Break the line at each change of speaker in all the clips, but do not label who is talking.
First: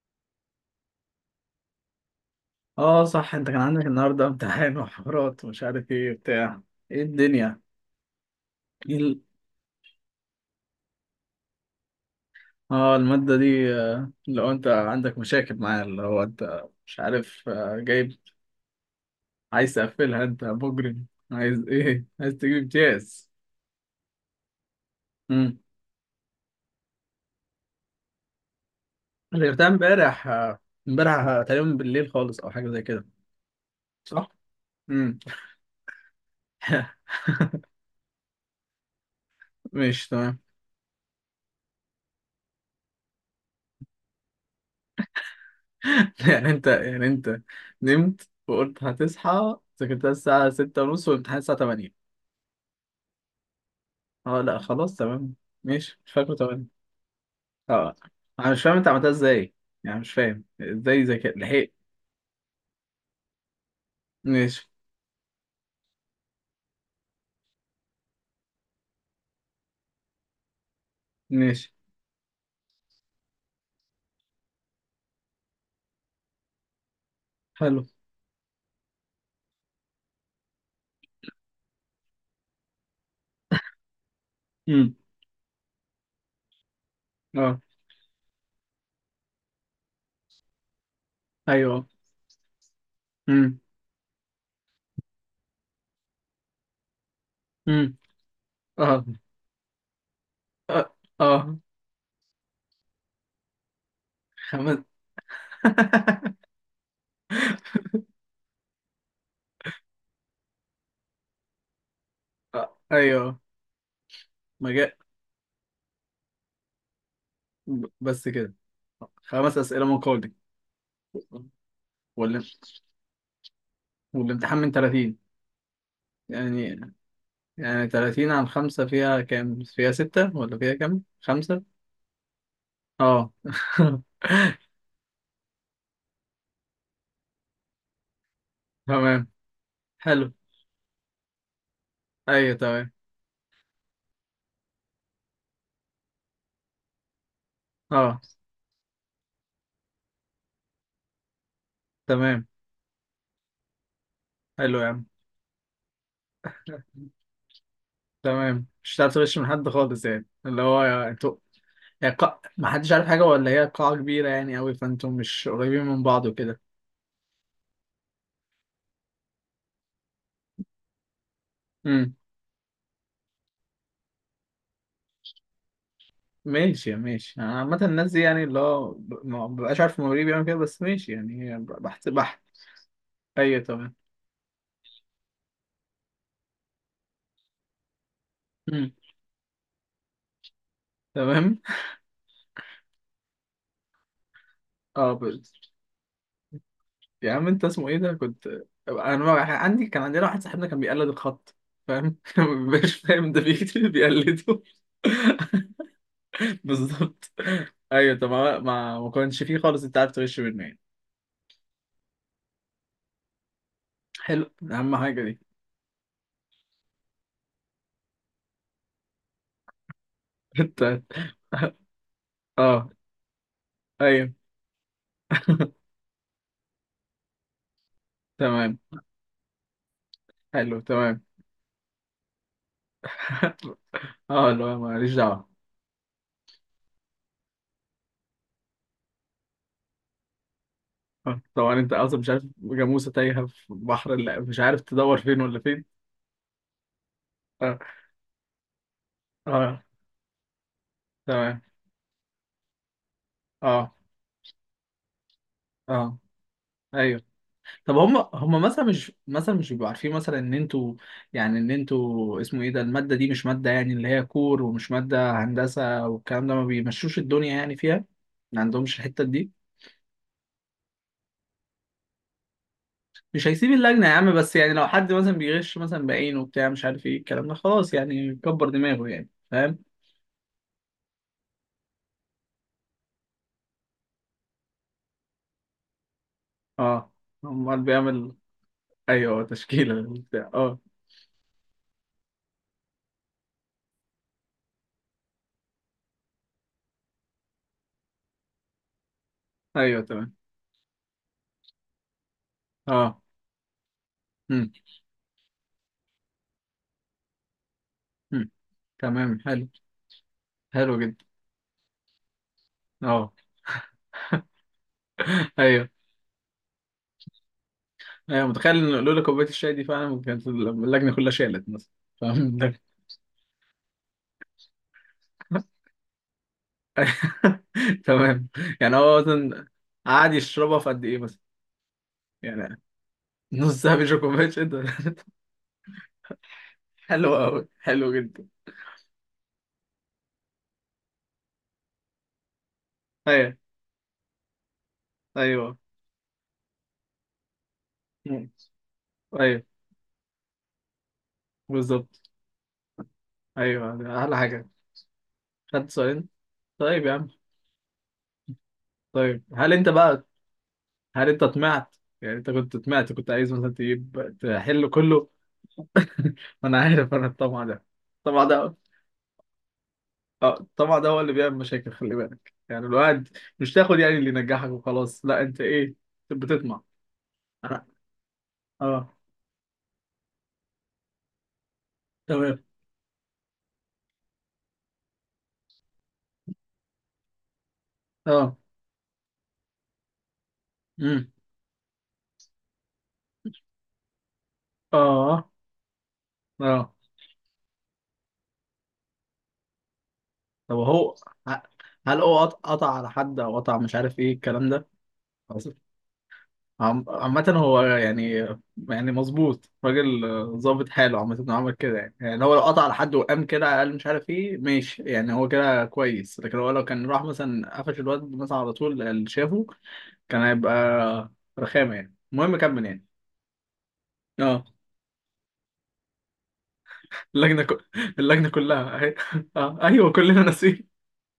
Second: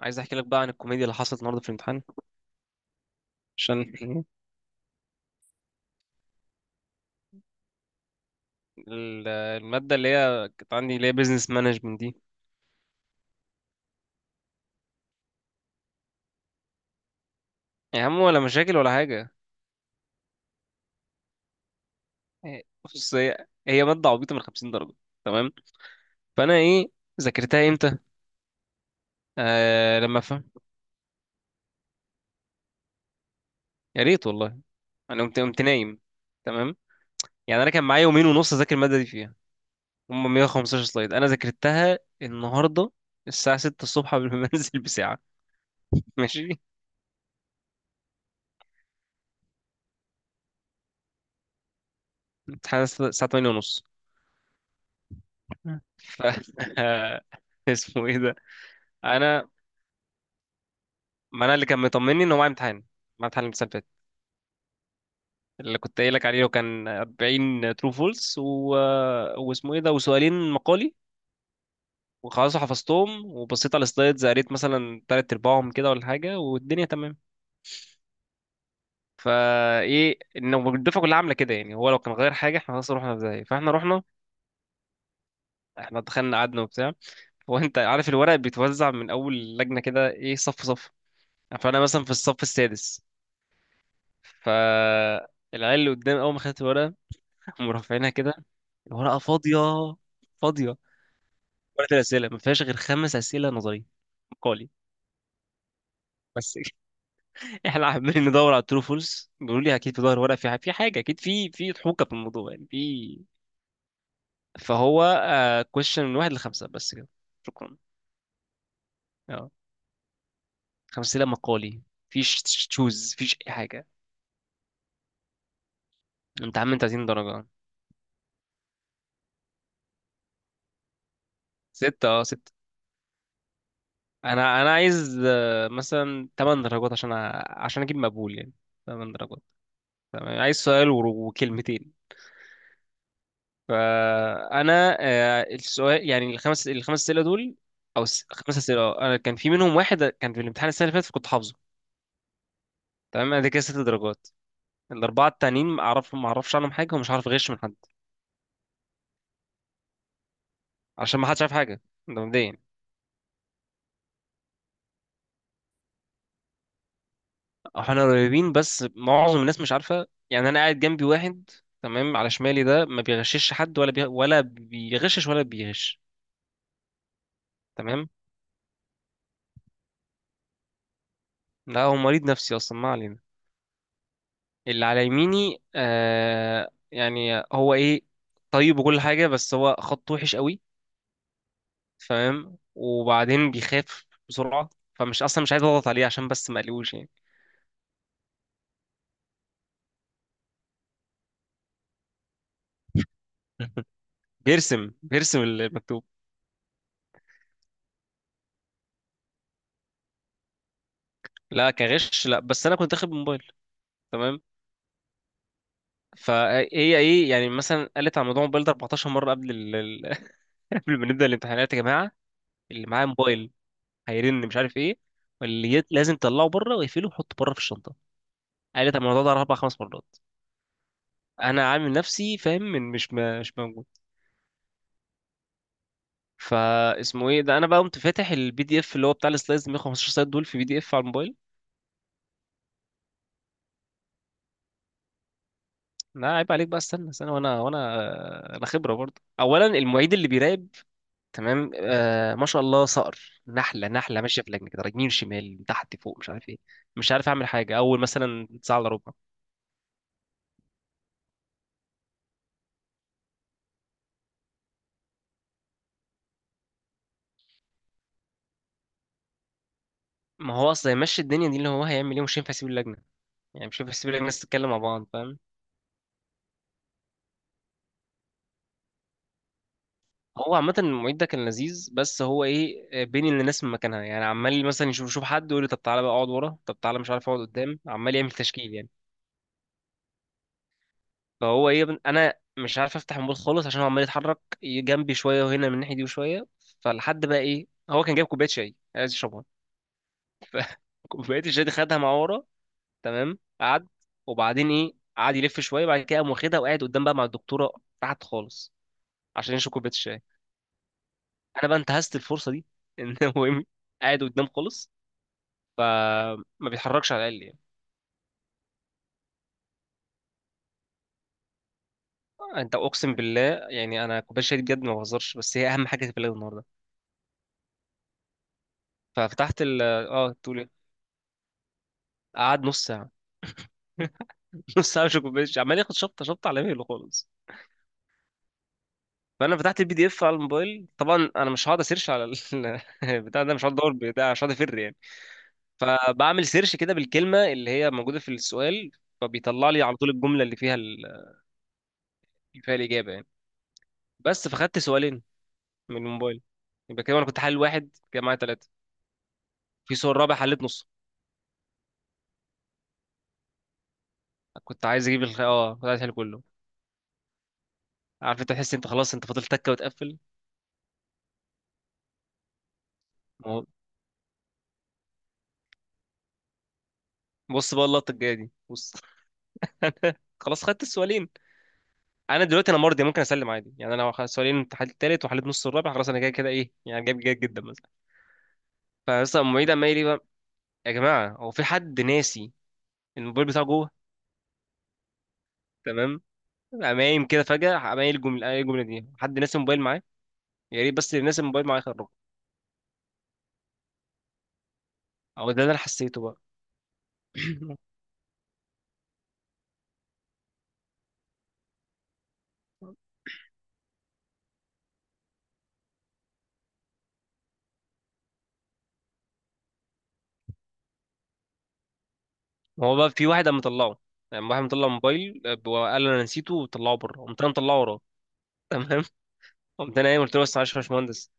عايز احكي لك بقى عن الكوميديا اللي حصلت النهارده في الامتحان
اه صح، انت كان
عشان
عندك النهارده امتحان وحوارات ومش عارف ايه بتاع ايه الدنيا. ايه ال-
الماده اللي هي كانت عندي اللي هي بيزنس مانجمنت دي،
اه المادة دي، لو انت عندك مشاكل معاها اللي هو انت مش عارف،
يا
جايب
عم ولا مشاكل ولا حاجه.
عايز تقفلها انت مجرم. عايز ايه عايز تجيب
إيه، بص
امتياز؟
هي ماده عبيطه من 50 درجه. تمام.
امم.
فانا ايه، ذاكرتها امتى؟
غيرتها
آه لما
امبارح
فهم.
آه، امبارح آه، تقريبا بالليل خالص او حاجة زي كده.
يا ريت
صح؟
والله.
امم.
انا قمت نايم. تمام. يعني انا كان معايا يومين ونص اذاكر الماده دي، فيها
ماشي
هم
تمام.
115 سلايد انا ذاكرتها النهارده الساعه 6 الصبح قبل ما انزل بساعه. ماشي.
يعني انت نمت وقلت هتصحى ذاكرتها الساعة ستة ونص والامتحان الساعة تمانية.
الامتحان الساعه 8:30.
اه لا خلاص تمام. ماشي، مش
ف
فاكره. تمام. اه،
اسمه ايه ده؟
انا مش فاهم انت عملتها
انا،
ازاي. يعني مش فاهم ازاي ذكاء
ما انا اللي
لحقت.
كان مطمني ان هو معايا امتحان، الامتحان اللي فات
ماشي
اللي كنت قايل لك عليه، وكان 40 ترو فولس و... واسمه ايه ده، وسؤالين مقالي.
ماشي.
وخلاص حفظتهم، وبصيت على السلايدز قريت مثلا تلات ارباعهم كده ولا حاجه، والدنيا تمام.
حلو.
فايه، انه الدفعه كلها عامله كده يعني، هو لو كان غير حاجه احنا خلاص رحنا ازاي؟ فاحنا رحنا،
امم.
احنا دخلنا قعدنا وبتاع. هو
اه.
انت عارف الورق بيتوزع من اول لجنه كده، ايه، صف صف. فانا
ايوه.
مثلا في الصف السادس.
امم.
فالعيال اللي قدام اول ما خدت الورقه قاموا
امم.
رافعينها كده.
اه
الورقه فاضيه، فاضيه.
اه. اه،
ورقه الاسئله ما فيهاش غير خمس اسئله نظري، مقالي
خمس؟
بس. احنا عمالين ندور على الترو فولس، بيقولوا لي اكيد في ظهر ورقه، في في حاجه اكيد، في ضحوكه في الموضوع يعني
آه.
في.
ايوه. ما جاء.
فهو كويشن من واحد لخمسه بس كده. شكرا.
بس كده.
اه،
خمس اسئله مقالي.
خمس اسئله مقالي، فيش
وال...
تشوز فيش اي حاجه.
والامتحان من 30
انت عم،
يعني.
انت 30 درجه.
يعني، 30 عن خمسة فيها كام؟ فيها ستة ولا فيها كام؟ خمسة؟
سته، اه ست.
اه.
انا عايز آه، مثلا 8 درجات عشان عشان اجيب مقبول يعني. 8
تمام.
درجات.
حلو.
تمام. عايز سؤال وكلمتين.
ايوه تمام.
فانا آه، السؤال يعني الخمس اسئله دول، او
اه
خمس اسئله آه، انا كان في منهم واحد كان في الامتحان السنه اللي فاتت كنت حافظه.
تمام.
تمام. انا ده كده ست درجات.
حلو يا عم.
الاربعه التانيين ما اعرفش عنهم حاجه، ومش عارف اغش من حد،
تمام، مش هتعرف تغش من حد خالص. يعني اللي هو
عشان ما
انتوا،
حدش عارف حاجه. ده مبدئيا.
ما حدش عارف حاجه ولا هي قاعه كبيره يعني قوي فانتوا مش قريبين من بعض وكده.
احنا قريبين بس معظم الناس مش عارفه يعني. انا قاعد جنبي واحد،
امم.
تمام، على شمالي ده ما بيغشش حد، ولا بيغشش ولا بيغش.
ماشي ماشي، انا عامه
تمام.
الناس دي يعني اللي هو ما ببقاش عارف المواليد بيعمل كده بس ماشي يعني. هي
لا هو
بحت
مريض
بحت.
نفسي اصلا، ما علينا.
ايوه تمام.
اللي على يميني آه، يعني هو ايه، طيب
امم.
وكل حاجه، بس هو خط وحش قوي.
تمام.
تمام. وبعدين بيخاف بسرعه،
اه
فمش
ب...
اصلا مش عايز اضغط عليه عشان بس ما اقلقوش يعني.
يا عم، انت اسمه ايه ده كنت. انا ما- عندي كان عندنا واحد صاحبنا كان بيقلد الخط. فاهم؟ ما بيبقاش فاهم ده، بيكتب بيقلده.
بيرسم المكتوب.
بالظبط. ايوه. طب ما كانش فيه خالص، انت عارف تغش منه يعني.
لا كغش لا، بس انا كنت اخد موبايل. تمام.
حلو، اهم حاجه دي.
فهي ايه يعني، مثلا قالت على موضوع الموبايل ده 14 مره. قبل
انت.
قبل ما نبدا الامتحانات يا جماعه، اللي
اه.
معاه موبايل
ايوه.
هيرن مش عارف ايه، لازم تطلعه بره واقفله وحطه بره في الشنطه.
تمام.
قالت على الموضوع ده اربع خمس مرات.
حلو. تمام.
انا عامل نفسي فاهم من مش موجود.
اه لا، ماليش دعوه.
فاسمه ايه ده، انا بقى قمت فاتح البي دي اف اللي هو بتاع السلايدز 115 سلايد دول، في بي دي اف على الموبايل.
طبعا انت اصلا مش عارف، جاموسه تايهه في بحر، لا مش عارف تدور فين ولا فين.
لا عيب عليك بقى، استنى استنى. وانا
اه
انا خبره برضه. اولا،
اه.
المعيد اللي بيراقب،
تمام.
تمام، آه ما شاء الله صقر، نحله
اه
نحله ماشيه في لجنه كده، يمين شمال تحت
اه.
فوق مش عارف ايه. مش
ايوه.
عارف اعمل حاجه
طب
اول
هم
مثلا
هم
ساعه
مثلا
الا
مش
ربع.
مثلا مش بيبقوا عارفين مثلا ان انتوا. يعني ان انتوا اسمه ايه ده، المادة دي مش مادة يعني اللي هي كور، ومش مادة هندسة والكلام ده ما بيمشوش الدنيا يعني فيها. ما عندهمش الحتة دي.
ما هو اصلا يمشي الدنيا دي، اللي هو هيعمل ايه، مش هينفع يسيب اللجنه،
مش
يعني
هيسيب
مش هينفع يسيب
اللجنة يا
اللجنه،
عم،
الناس
بس
تتكلم
يعني
مع
لو
بعض
حد مثلا
فاهم.
بيغش مثلا بعينه وبتاع مش عارف ايه الكلام ده خلاص يعني كبر دماغه يعني. فاهم؟
هو عامة المعيد ده كان لذيذ، بس هو ايه آه، بين الناس من مكانها يعني، عمال مثلا يشوف حد، يقول لي طب تعالى بقى اقعد ورا، طب تعالى مش
اه.
عارف اقعد قدام،
امال
عمال يعمل
بيعمل.
تشكيل يعني.
ايوه تشكيلة وبتاع، اه.
فهو ايه يا ابني، انا مش عارف افتح الموبايل خالص عشان هو عمال يتحرك جنبي شويه، وهنا من الناحيه دي وشويه. فلحد بقى ايه، هو كان جايب كوبايه شاي عايز يشربها.
ايوه تمام.
كوبايه الشاي دي خدها مع ورا.
اه.
تمام، قعد. وبعدين
امم.
ايه قعد يلف شويه، بعد كده قام واخدها وقاعد قدام بقى مع الدكتوره، تحت
امم.
خالص
تمام.
عشان
حلو.
يشرب كوبايه الشاي.
حلو جدا.
انا بقى انتهزت الفرصه دي ان
اه.
هو إيه، قاعد قدام خالص
ايوه.
فما بيتحركش على الاقل يعني.
ايوه، متخيل ان لولا كوبايه الشاي دي فعلا كانت اللجنه كلها شالت مثلا. فاهم؟
انت اقسم بالله، يعني انا كوبايه الشاي دي بجد ما بهزرش، بس هي اهم حاجه في البلد النهارده.
تمام. يعني هو
ففتحت
مثلا
ال، اه
قعد
تقول
يشربها
ايه،
في قد ايه مثلا؟
قعد
يعني
نص ساعه.
نص ساعه بيشرب كوبايه شاي ده؟
نص ساعه، مش كوبايه الشاي، عمال ياخد شطه شطه على مهله خالص.
حلو قوي، حلو جدا.
فانا فتحت البي دي اف على الموبايل، طبعا انا مش هقعد اسيرش على البتاع ده،
ايوه.
مش هقعد ادور بتاع، مش هقعد افر يعني.
ايوه.
فبعمل سيرش كده بالكلمه اللي هي موجوده في
مم.
السؤال،
ايوه
فبيطلع لي على طول الجمله
بالظبط.
اللي فيها الاجابه يعني.
ايوه احلى
بس.
حاجه.
فخدت سؤالين
خدت
من
سؤالين.
الموبايل، يبقى
طيب يا
كده انا
عم.
كنت حل واحد كده معايا، ثلاثه.
طيب، هل انت
في سؤال
بقى
رابع حليت نصه.
هل انت طمعت؟ يعني انت كنت طمعت، كنت عايز مثلا تجيب
كنت
تحل
عايز اجيب
كله.
اه كنت عايز احل كله.
انا عارف انا الطمع ده،
عارف،
الطمع
انت تحس
ده.
انت خلاص انت فاضل تكه وتقفل.
اه طبعا، ده هو اللي بيعمل مشاكل، خلي بالك يعني، الواحد
ما هو-
مش تاخد يعني اللي ينجحك وخلاص، لا انت ايه، بتطمع.
بص بقى
انا.
اللقطه الجايه دي، بص.
اه.
خلاص خدت السؤالين. انا
تمام.
دلوقتي، انا مرضي ممكن اسلم عادي يعني، انا لو سؤالين، حليت التالت وحليت نص الرابع، خلاص انا كده كده ايه يعني، جايب جيد جدا مثلا.
اه.
فمثلا المعيد عمال يقول لي بقى، يا
امم.
جماعه هو في حد ناسي الموبايل بتاعه جوه؟
اه
تمام. قام
اه.
قايم كده فجاه، قام قايل الجمله، دي حد ناسي الموبايل معاه،
طب
يا ريت
هو
بس اللي ناسي
ه-
الموبايل معاه يخرجه.
هل هو قطع على حد او قطع مش عارف ايه الكلام ده
او ده اللي
حصل.
انا حسيته بقى.
عامة هو يعني، يعني مظبوط راجل، ظابط حاله. عامة انه عمل كده يعني، يعني هو لو قطع على حد وقام كده قال مش عارف ايه ماشي يعني هو كده كويس. لكن هو لو كان راح مثلا قفش الواد مثلا على طول اللي شافه كان هيبقى رخامة يعني. المهم كمل
هو
يعني.
بقى في واحد قام مطلعه، يعني واحد
اه.
مطلع موبايل آه، وقال انا نسيته، وطلعه بره. قمت انا
اللجنة ك...
مطلعه وراه.
اللجنة كلها
تمام.
اهي. اه
قمت انا
ايوه
قايم قلت
كلنا
له، بس معلش يا
ناسيين.
باشمهندس.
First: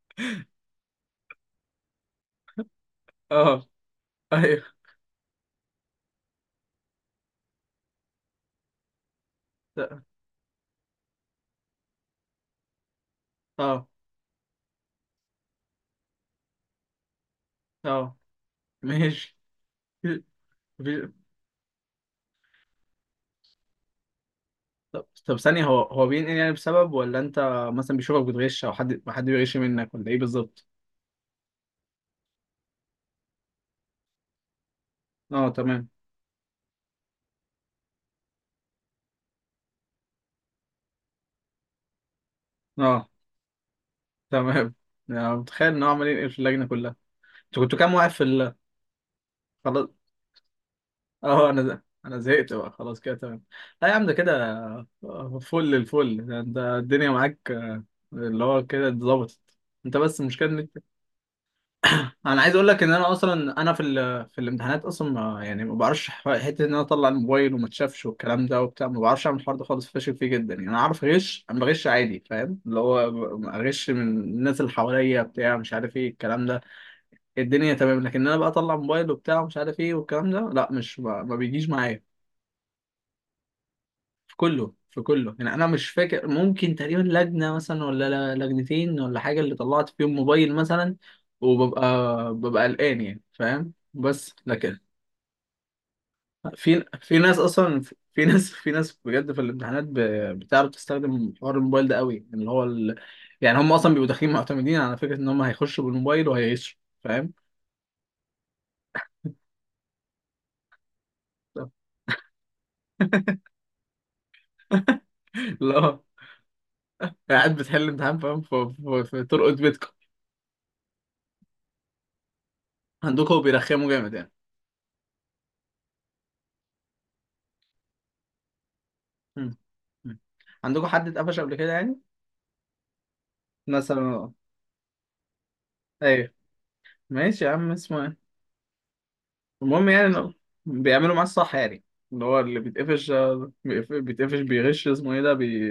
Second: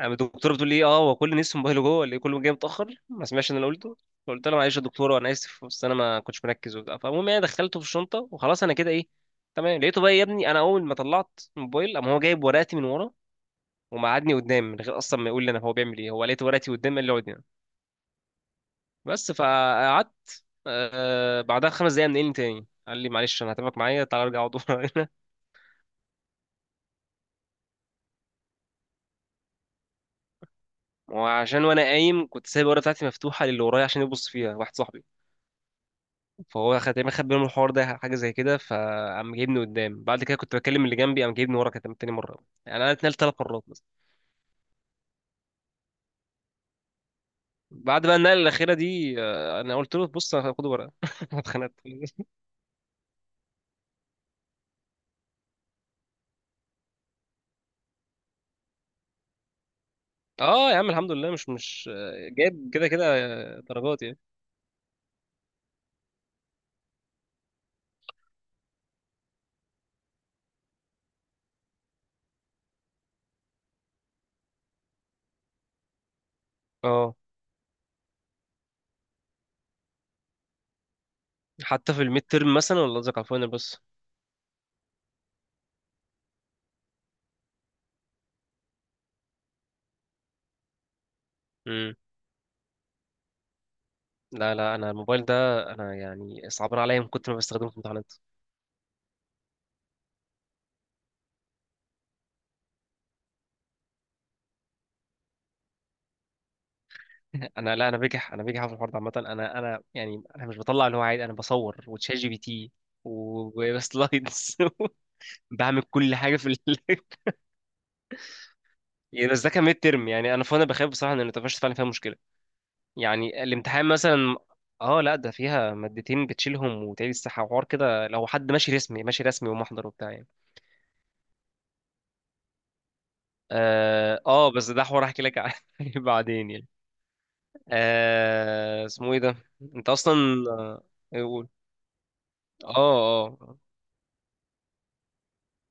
قام الدكتوره بتقول لي، اه هو كل الناس في موبايله جوه، اللي كله جاي متاخر ما سمعش ان انا
اه
قلته. فقلت لها،
ايوه.
معلش يا دكتوره انا اسف، بس انا ما كنتش مركز وبتاع. فالمهم انا دخلته في الشنطه وخلاص، انا كده ايه، تمام. لقيته بقى يا ابني، انا اول ما طلعت الموبايل قام هو جايب ورقتي من ورا،
اه.
ومقعدني قدام من غير اصلا ما يقول لي انا هو بيعمل ايه. هو لقيت ورقتي قدام قال لي اقعد هنا،
اه.
بس.
ماشي.
فقعدت
في-
آه، بعدها خمس دقايق منقلني تاني، قال لي معلش انا هتابعك معايا، تعالى ارجع اقعد ورا
طب
هنا.
طب، ثانية، هو بينقل يعني بسبب، ولا انت مثلا بيشوفك بتغش، او حد بيغش منك، ولا ايه بالظبط؟
وعشان، وانا قايم كنت سايب الورقه بتاعتي مفتوحه للي ورايا عشان يبص فيها واحد صاحبي،
اه تمام.
فهو خد تقريبا خد باله من الحوار ده حاجه زي كده، فقام جايبني قدام. بعد كده كنت بكلم اللي جنبي، قام جايبني ورا، كانت تاني مره. يعني انا
اه
اتنقلت ثلاث مرات مثلا.
تمام. يعني متخيل ان هو عمال ينقل في اللجنة كلها. انتوا كنتوا كام
بعد
واقف
بقى
في
النقله
ال...
الاخيره دي آه، انا
خلاص،
قلت له بص انا هاخد ورقه. أنا
اه انا
اتخنقت.
ده. انا زهقت بقى خلاص كده تمام. لا يا عم ده كده، فل الفل ده، انت الدنيا معاك، اللي هو كده اتظبطت. انت بس مش كده.
اه يا عم الحمد لله، مش مش آه،
انا عايز اقول
جايب
لك
كده
ان
كده،
انا اصلا
آه،
انا في ال...
درجات يعني.
في الامتحانات اصلا يعني ما بعرفش حته ان انا اطلع الموبايل وما اتشافش والكلام ده وبتاع، ما بعرفش اعمل الحوار ده خالص، فاشل فيه جدا يعني. انا عارف اغش، انا بغش عادي فاهم، اللي هو اغش من الناس اللي حواليا بتاع مش عارف ايه الكلام ده
اه.
الدنيا تمام. لكن انا بقى اطلع موبايل وبتاع مش عارف ايه والكلام ده لا، مش ما بيجيش
حتى في
معايا.
الميد تيرم مثلا، ولا قصدك على الفاينل بس؟
في كله، في كله. يعني انا مش فاكر، ممكن تقريبا لجنه مثلا ولا لجنتين ولا حاجه اللي طلعت فيهم موبايل مثلا. وببقى،
امم.
ببقى قلقان يعني، فاهم؟ بس
لا
لكن،
انا الموبايل ده، انا يعني صعبان
في
عليا من
في
كتر
ناس
ما بستخدمه في
اصلا،
الامتحانات.
في ناس، في ناس بجد في الامتحانات بتعرف تستخدم حوار الموبايل ده قوي اللي هو ال... يعني هم اصلا بيبقوا داخلين معتمدين على فكره ان هم هيخشوا بالموبايل وهيعيشوا. فاهم؟
انا لا، انا بجح في الحوار ده عامه. انا مش بطلع اللي هو عادي، انا بصور وتشات جي بي تي وسلايدز. بعمل
لا
كل حاجه في ال...
قاعد بتحل امتحان فاهم،
يعني بس ده
ترقد
كان ميد
بيتكم.
ترم يعني. انا، فانا بخاف بصراحه ان النتفشت فعلا فيها مشكله.
عندكم
يعني الامتحان
بيرخموا جامد يعني؟
مثلا. اه لا، ده فيها مادتين بتشيلهم وتعيد الساحه وحوار كده، لو حد ماشي رسمي ماشي رسمي
مم.
ومحضر وبتاع
مم.
يعني.
عندكم حد اتقفش قبل كده يعني،
اه
مثلا؟
آه، بس ده حوار احكي لك عنه
ايوه.
بعدين يعني.
ماشي يا عم اسمه.
آه اسمه ايه ده،
المهم
انت
يعني
اصلا
إنه
آه،
بيعملوا
إيه،
معاه
قول.
الصح يعني. اللي هو اللي
اه
بيتقفش،
اه.
بيتقفش بيغش اسمه ايه ده بي،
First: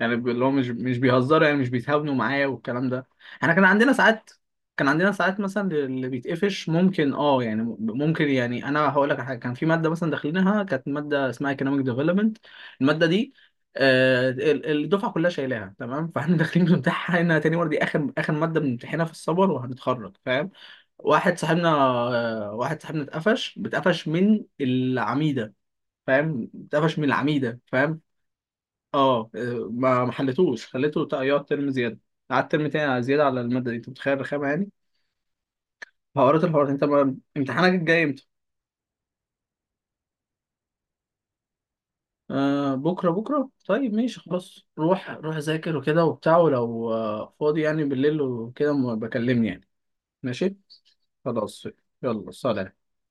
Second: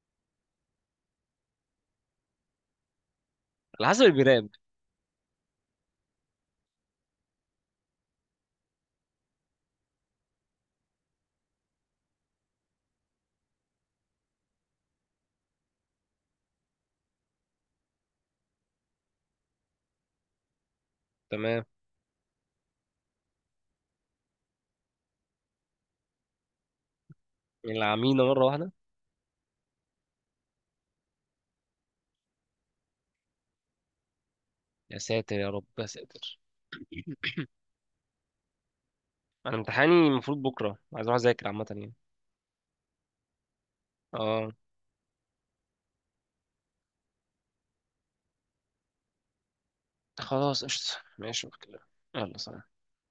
يعني اللي هو مش بيهزروا يعني مش بيتهاونوا معايا والكلام ده. احنا كان
على
عندنا
حسب
ساعات،
البناء.
كان عندنا ساعات مثلا اللي بيتقفش ممكن اه يعني ممكن، يعني انا هقول لك على حاجه، كان في ماده مثلا داخلينها، كانت ماده اسمها economic development. الماده دي، الدفعه كلها شايلاها تمام. فاحنا داخلين بنمتحنها تاني مره. دي اخر اخر ماده بنمتحنها في السمر وهنتخرج، فاهم؟ واحد
تمام.
صاحبنا، واحد صاحبنا اتقفش، بتقفش من العميدة فاهم، اتقفش من العميدة فاهم.
العمينا مرة واحدة.
اه، ما ما حلتوش، خليته يقعد ترم زيادة. قعد ترم تاني على زيادة على المادة دي، انت متخيل رخامة يعني.
يا ساتر يا رب يا ساتر.
حوارات الحوارات. انت ما... امتحانك الجاي امتى؟
أنا امتحاني المفروض بكرة، عايز أروح أذاكر عامة يعني.
آه بكرة. بكرة طيب ماشي
اه
خلاص، روح روح ذاكر وكده وبتاع، ولو فاضي يعني بالليل وكده بكلمني يعني. ماشي.
خلاص قشطة، ماشي
خلاص.
أوكي.
يلا
يلا سلام.
سلام.